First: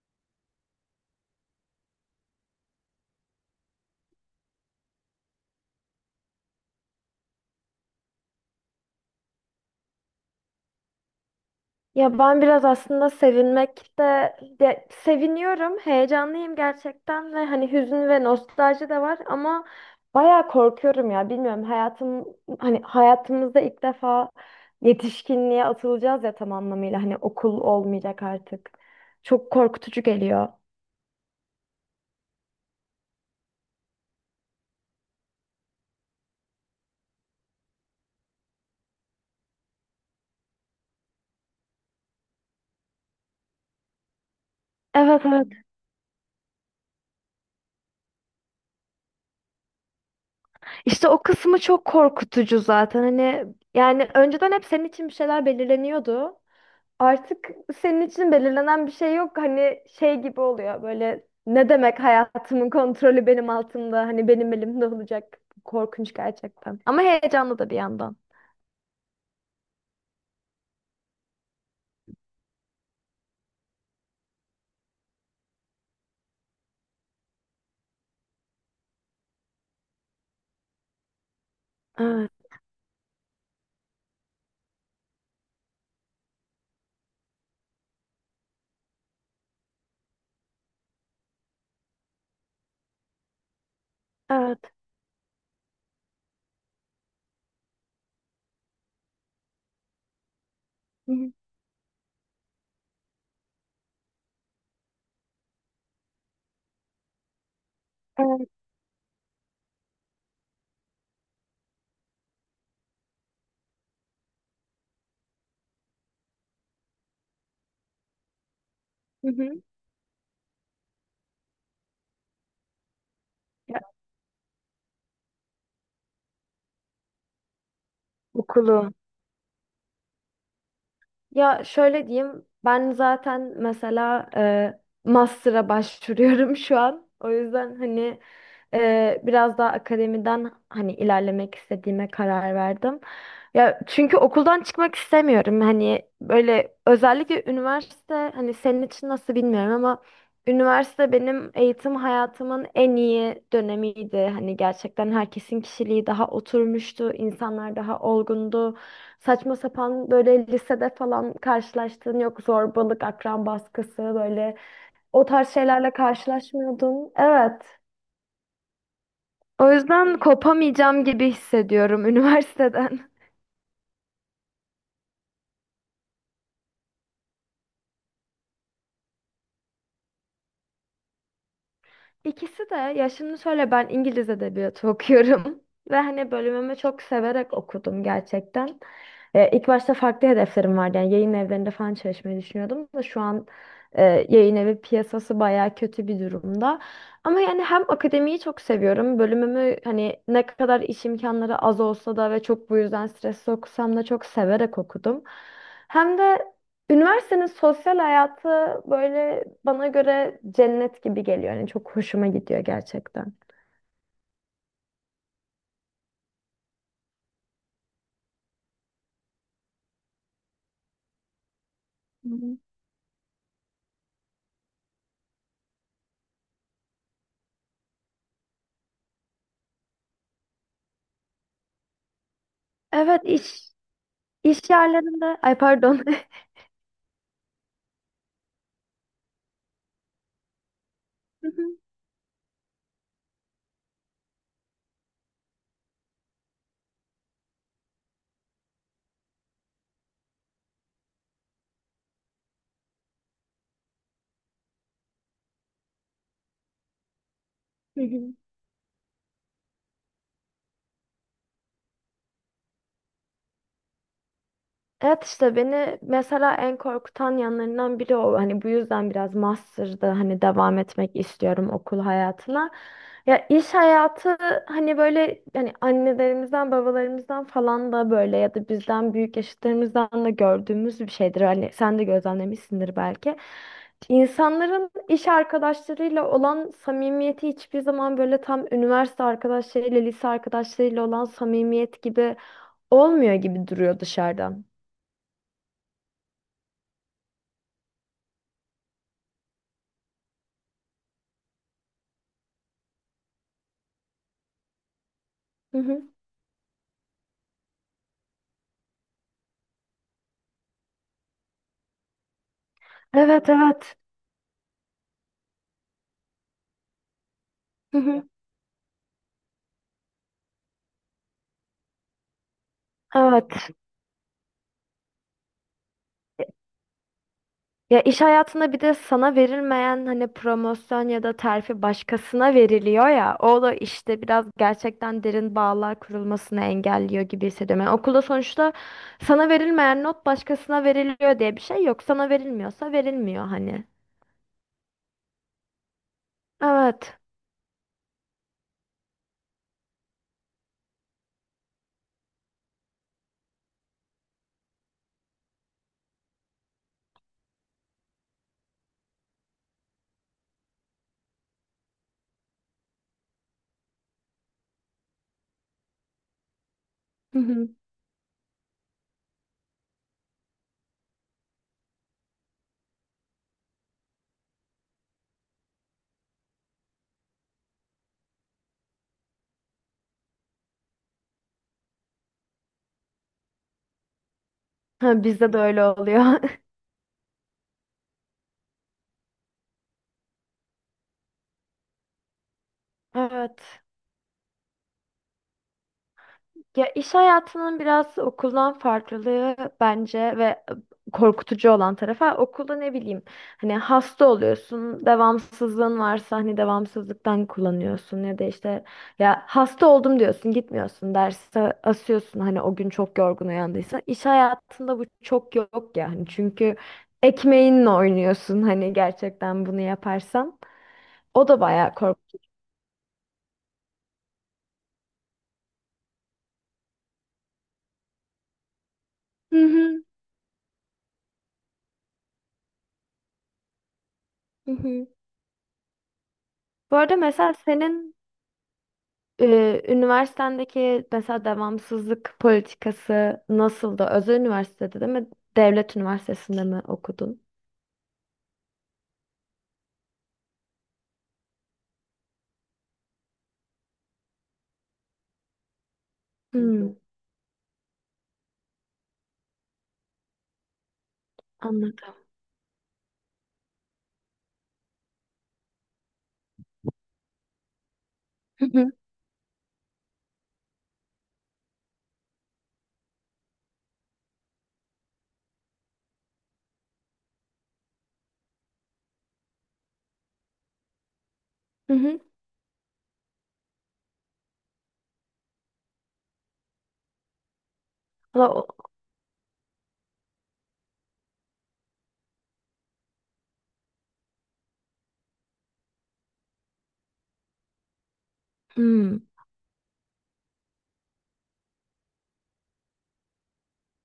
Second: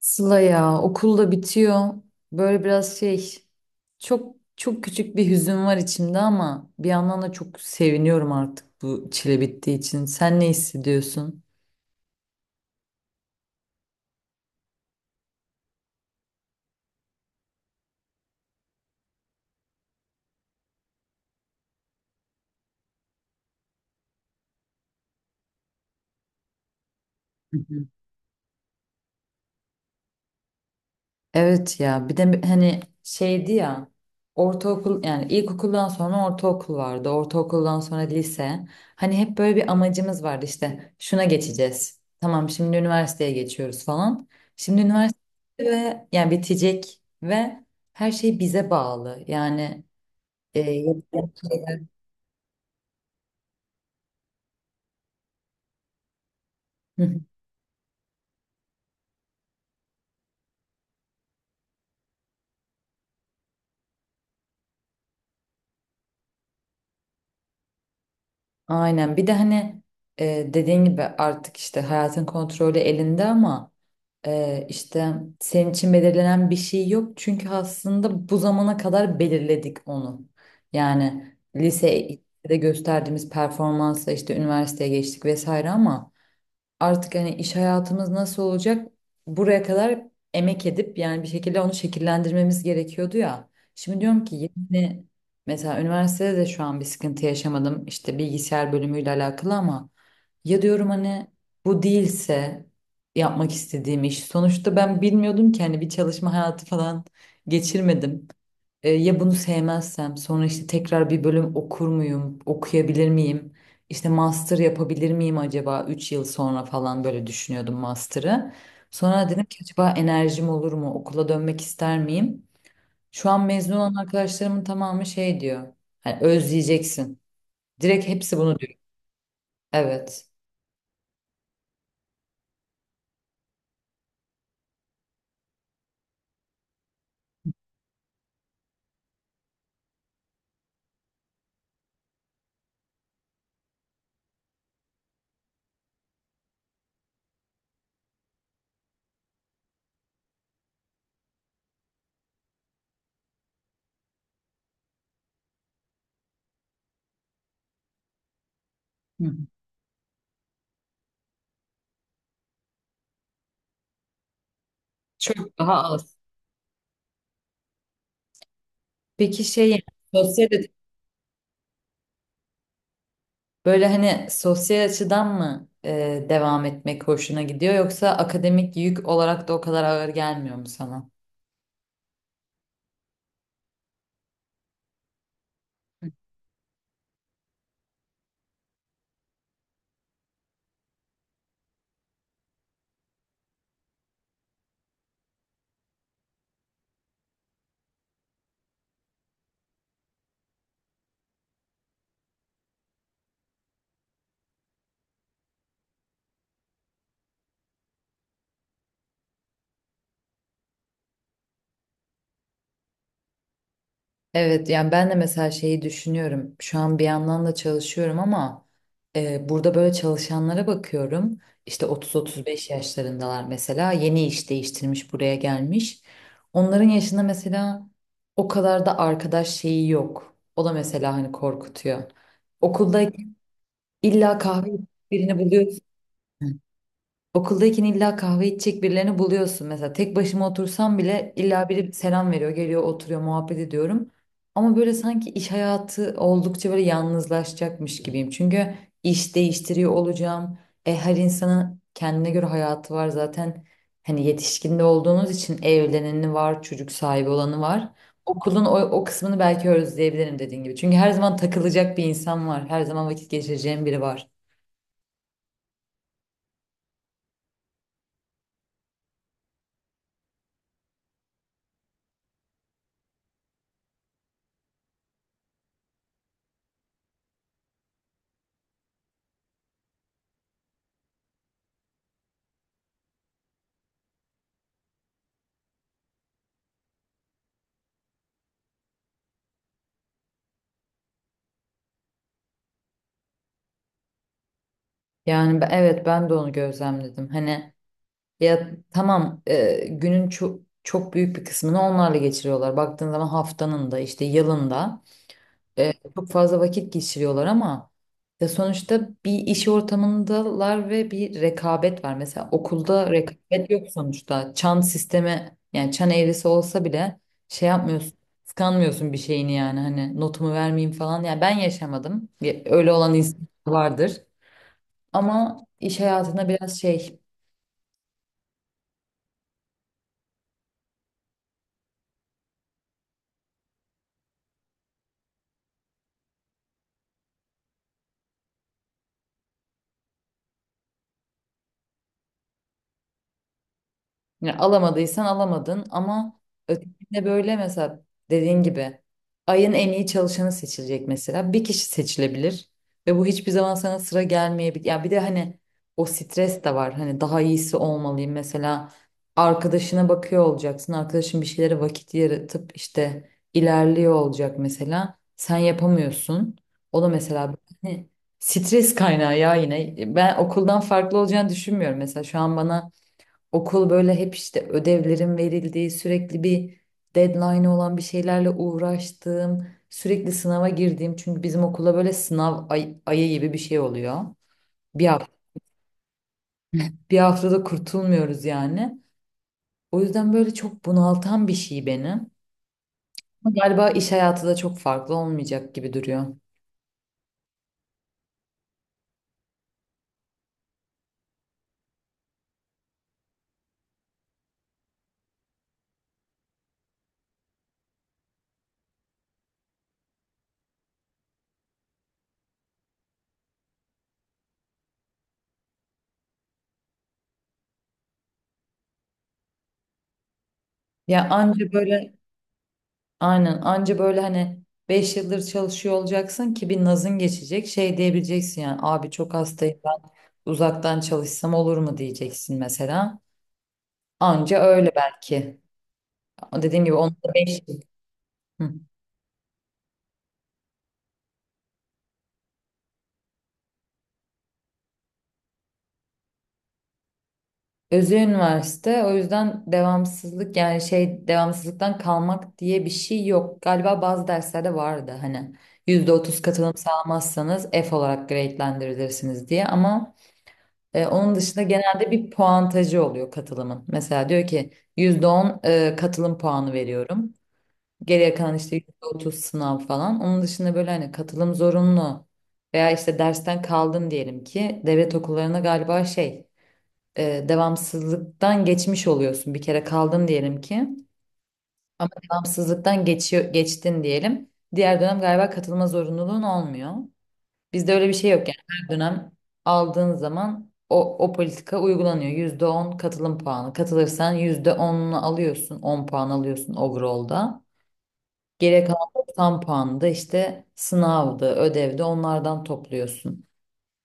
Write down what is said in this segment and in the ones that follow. Sıla ya okul da bitiyor. Böyle biraz şey, çok çok küçük bir hüzün var içimde, ama bir yandan da çok seviniyorum artık bu çile bittiği için. Sen ne hissediyorsun? Ya ben biraz aslında ya seviniyorum, heyecanlıyım gerçekten ve hani hüzün ve nostalji de var, ama bayağı korkuyorum ya, bilmiyorum, hani hayatımızda ilk defa yetişkinliğe atılacağız ya, tam anlamıyla hani okul olmayacak artık. Çok korkutucu geliyor. Evet, ya bir de hani şeydi ya, ortaokul yani ilkokuldan sonra ortaokul vardı, ortaokuldan sonra lise, hani hep böyle bir amacımız vardı işte şuna geçeceğiz, tamam şimdi üniversiteye geçiyoruz falan, şimdi üniversite Evet, evet. ve yani bitecek ve her şey bize bağlı yani e, İşte o yapacağım kısmı şeyler- çok korkutucu zaten. Hani yani önceden hep senin için bir şeyler belirleniyordu. Hı hı. Artık senin için belirlenen bir şey yok. Hani şey gibi oluyor böyle, ne demek hayatımın kontrolü benim altımda. Hani benim elimde olacak. Korkunç gerçekten. Ama heyecanlı da bir yandan. Aynen, bir de hani dediğin gibi artık işte hayatın kontrolü elinde, ama işte senin için belirlenen bir şey yok çünkü aslında bu zamana kadar belirledik onu. Yani Evet. lisede gösterdiğimiz performansa işte üniversiteye geçtik vesaire, ama artık hani iş hayatımız nasıl olacak, buraya kadar emek edip yani bir şekilde onu şekillendirmemiz gerekiyordu ya. Şimdi diyorum ki Evet. yine mesela üniversitede de şu an bir sıkıntı yaşamadım işte bilgisayar bölümüyle alakalı, ama ya diyorum Hı hani hı. bu değilse yapmak istediğim iş, sonuçta ben bilmiyordum ki hani bir çalışma hayatı falan geçirmedim. Evet. Ya bunu sevmezsem sonra işte tekrar bir bölüm okur muyum, okuyabilir miyim? İşte master yapabilir miyim acaba 3 yıl sonra falan, böyle düşünüyordum master'ı. Sonra Hı dedim ki hı. acaba enerjim olur mu? Okula dönmek ister miyim? Şu an mezun Ya, olan arkadaşlarımın tamamı şey diyor. Hani özleyeceksin. Direkt hepsi bunu diyor. okulu. Evet. Ya şöyle diyeyim, ben zaten mesela master'a başvuruyorum şu an. O yüzden hani biraz daha akademiden hani ilerlemek istediğime karar verdim. Ya çünkü okuldan çıkmak istemiyorum. Hani böyle özellikle üniversite, hani senin için nasıl bilmiyorum ama üniversite benim eğitim hayatımın en iyi dönemiydi. Hani gerçekten herkesin kişiliği daha oturmuştu, insanlar daha olgundu. Hı. Saçma sapan böyle lisede falan karşılaştığın yok zorbalık, akran baskısı, böyle o tarz Çok daha şeylerle az. karşılaşmıyordun. Evet. Peki şey O yani, yüzden sosyal... kopamayacağım gibi hissediyorum üniversiteden. Böyle hani sosyal açıdan mı devam etmek hoşuna gidiyor, yoksa akademik yük olarak da o kadar ağır gelmiyor mu sana? İkisi de. Ya şimdi şöyle, ben İngiliz edebiyatı okuyorum ve hani bölümümü çok severek okudum gerçekten. İlk başta farklı hedeflerim vardı, yani yayın evlerinde falan çalışmayı düşünüyordum da şu an e, yayın evi piyasası bayağı kötü bir durumda. Ama yani hem akademiyi çok seviyorum, bölümümü hani ne kadar iş imkanları az olsa da ve çok bu yüzden stresli okusam da çok severek okudum. Hem de üniversitenin sosyal hayatı böyle bana göre cennet gibi geliyor. Yani çok hoşuma gidiyor gerçekten. Evet, yani ben de mesela şeyi düşünüyorum. Şu an bir yandan da çalışıyorum, ama burada böyle çalışanlara bakıyorum. İşte Hı hı. 30-35 yaşlarındalar mesela, yeni iş değiştirmiş buraya gelmiş. Onların yaşında mesela o kadar da arkadaş şeyi yok. O da mesela hani korkutuyor. Evet, Okuldayken iş illa kahve iş birini yerlerinde, ay buluyorsun. pardon. Okuldayken illa kahve içecek birilerini buluyorsun. Mesela tek başıma otursam bile illa biri selam veriyor, geliyor, oturuyor, muhabbet ediyorum. Ama böyle sanki iş hayatı oldukça böyle yalnızlaşacakmış gibiyim. Çünkü iş değiştiriyor olacağım. Her insanın kendine göre hayatı var zaten. Hani yetişkinde olduğunuz için evleneni var, çocuk sahibi olanı var. Hı hı. Okulun o kısmını belki özleyebilirim dediğin gibi. Çünkü her zaman takılacak bir insan var. Her zaman vakit geçireceğim biri var. Evet, işte beni mesela en korkutan yanlarından biri o. Hani bu yüzden biraz master'da hani devam etmek istiyorum okul hayatına. Ya iş hayatı, hani böyle hani annelerimizden babalarımızdan falan da, böyle ya da bizden büyük yaşıtlarımızdan da gördüğümüz bir şeydir. Hani sen de gözlemlemişsindir belki. İnsanların iş arkadaşlarıyla olan samimiyeti hiçbir zaman böyle tam üniversite arkadaşlarıyla, lise arkadaşlarıyla olan samimiyet gibi olmuyor gibi duruyor dışarıdan. Yani evet, ben de onu gözlemledim. Hani ya tamam, günün çok çok büyük bir kısmını onlarla geçiriyorlar. Baktığın zaman haftanın da, işte yılın da Hı hı. çok fazla vakit geçiriyorlar, ama ya sonuçta bir iş ortamındalar ve bir rekabet var. Mesela okulda Evet, rekabet yok evet. sonuçta. Çan sistemi yani çan eğrisi olsa bile şey Hı yapmıyorsun. hı. Kıskanmıyorsun bir şeyini, yani hani notumu vermeyeyim falan. Yani ben yaşamadım. Ya öyle olan insan Evet. vardır. Ama iş hayatında biraz şey... Ya iş hayatında bir de sana verilmeyen hani promosyon ya da terfi başkasına veriliyor ya. O da işte biraz gerçekten derin bağlar kurulmasını engelliyor gibi hissediyorum. Yani okulda sonuçta sana verilmeyen not başkasına veriliyor diye bir şey yok. Sana verilmiyorsa verilmiyor hani. Yani alamadıysan alamadın, ama Evet. ötekinde böyle mesela dediğin gibi ayın en iyi çalışanı seçilecek mesela. Bir kişi seçilebilir ve bu hiçbir zaman sana sıra gelmeyebilir. Ya bir de hani o stres de var. Hani daha iyisi olmalıyım mesela, arkadaşına bakıyor olacaksın. Arkadaşın bir şeylere vakit yaratıp işte ilerliyor olacak mesela. Sen yapamıyorsun. O da Hı mesela hı. hani stres kaynağı ya yine. Ben okuldan farklı olacağını düşünmüyorum mesela, şu an bana okul böyle hep işte ödevlerin verildiği, sürekli bir deadline olan bir şeylerle uğraştığım, sürekli sınava girdiğim. Çünkü bizim okula böyle sınav ayı gibi bir şey oluyor. Bir Ha, hafta, bizde de öyle oluyor. bir haftada kurtulmuyoruz yani. O yüzden böyle çok bunaltan bir şey beni. Ama Evet. galiba iş hayatı da çok farklı olmayacak gibi duruyor. Ya iş hayatının biraz okuldan farklılığı bence ve korkutucu olan tarafı, okulda ne bileyim, hani hasta oluyorsun, devamsızlığın varsa hani devamsızlıktan kullanıyorsun ya da işte, ya hasta oldum diyorsun, gitmiyorsun derse asıyorsun hani o gün çok yorgun uyandıysa, iş hayatında bu çok yok yani, çünkü ekmeğinle oynuyorsun hani gerçekten bunu yaparsan, Ya o da anca bayağı böyle korkutucu. Aynen, anca böyle hani 5 yıldır çalışıyor olacaksın ki bir nazın geçecek, şey diyebileceksin yani, abi çok Hı hastayım hı. ben, uzaktan çalışsam olur mu diyeceksin mesela. Anca Hı öyle hı. belki. Dediğim gibi Bu onun arada da mesela 5 yıl. senin Hı. Üniversitendeki mesela devamsızlık politikası nasıldı? Özel üniversitede değil mi? Devlet üniversitesinde mi okudun? Özü üniversite, o yüzden devamsızlık yani şey, devamsızlıktan kalmak diye bir şey yok. Galiba bazı derslerde vardı hani %30 katılım Hmm, sağlamazsanız F olarak grade'lendirilirsiniz diye, ama onun dışında genelde anladım. bir puantajı oluyor katılımın. Mesela diyor ki %10 katılım puanı veriyorum. Geriye kalan Hı işte hı. %30 sınav falan. Onun dışında böyle hani katılım zorunlu veya işte dersten kaldın diyelim ki, devlet okullarına galiba şey devamsızlıktan geçmiş oluyorsun. Bir kere kaldın diyelim ki, Hı ama hı. devamsızlıktan geçiyor, geçtin diyelim. Diğer dönem galiba katılma zorunluluğun olmuyor. Bizde öyle bir şey yok Valla yani, her dönem aldığın zaman o politika uygulanıyor. %10 katılım puanı. Katılırsan %10'unu alıyorsun, 10 puan alıyorsun overall'da. Geriye kalan hmm. 90 puanı da işte sınavdı, ödevdi, onlardan topluyorsun.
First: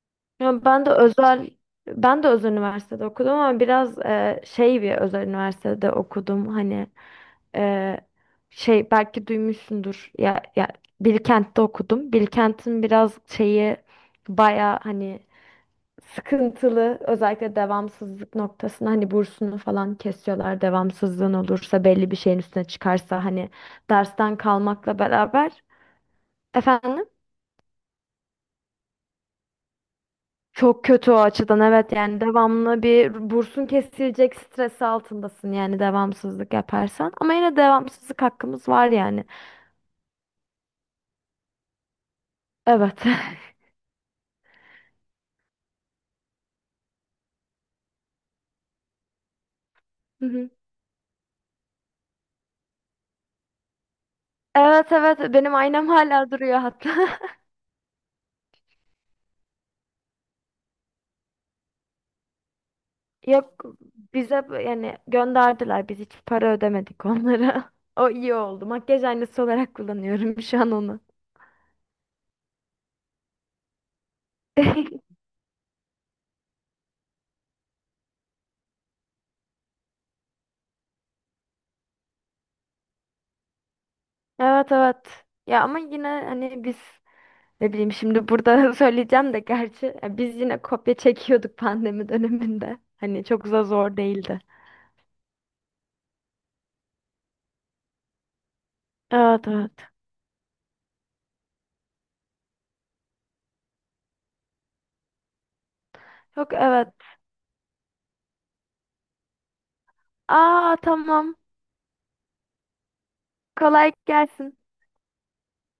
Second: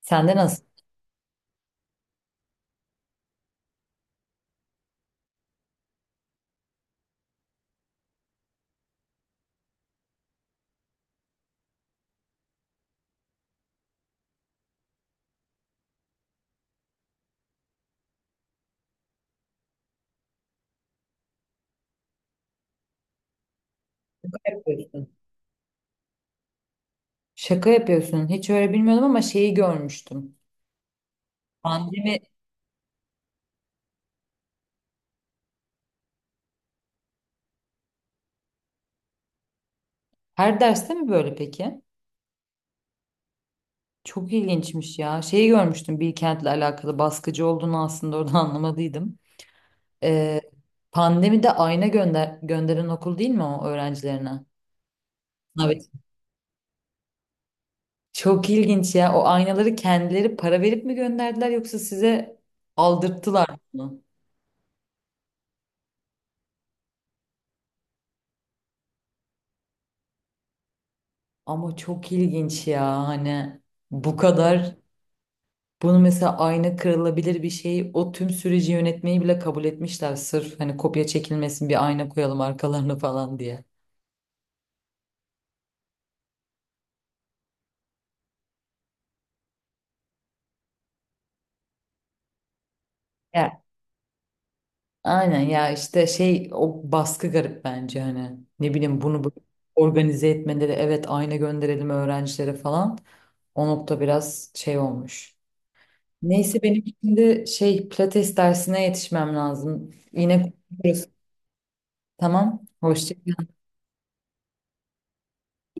Sen de nasıl... Ya ben de özel üniversitede okudum, ama biraz şey bir özel üniversitede okudum. Hani e, şey belki duymuşsundur. Ya, Bilkent'te okudum. Bilkent'in biraz şeyi baya hani sıkıntılı, özellikle devamsızlık noktasında hani bursunu falan kesiyorlar. Devamsızlığın olursa belli bir şeyin üstüne çıkarsa hani dersten Şaka kalmakla yapıyorsun? beraber, efendim, Şaka yapıyorsun. Hiç öyle bilmiyordum, ama şeyi görmüştüm. çok kötü o açıdan. Evet, Pandemi yani devamlı bir bursun kesilecek stresi altındasın yani devamsızlık yaparsan, ama yine devamsızlık hakkımız var yani. her derste mi böyle peki? Evet. Çok ilginçmiş ya. Şeyi görmüştüm Bilkent'le alakalı baskıcı olduğunu, aslında orada anlamadıydım. Hı Ee, hı. Pandemide ayna gönderen okul değil mi o öğrencilerine? Evet, evet, benim Evet. aynam hala duruyor hatta. Çok ilginç ya. O aynaları kendileri para verip mi gönderdiler, yoksa size aldırttılar Yok, mı? Yani gönderdiler. Biz hiç para ödemedik onlara. O iyi oldu. Makyaj aynası olarak kullanıyorum şu an onu. Ama çok ilginç ya hani, bu kadar, bunu mesela ayna kırılabilir bir şey, o tüm süreci yönetmeyi bile kabul etmişler sırf hani kopya çekilmesin, bir ayna koyalım arkalarına falan diye. Evet, evet. Ya ama yine hani biz ne bileyim, şimdi burada söyleyeceğim de gerçi, ya biz yine kopya çekiyorduk pandemi döneminde. Hani çok Ya da zor değildi. Aynen ya işte şey, o baskı garip bence hani, ne bileyim bunu Evet, evet. organize etmeleri, evet ayna gönderelim öğrencilere falan, o nokta biraz şey olmuş. Yok, Neyse, benim evet. şimdi şey pilates dersine yetişmem lazım. Yine Aa, konuşuruz. tamam. Tamam. Hoşça Kolay gelsin.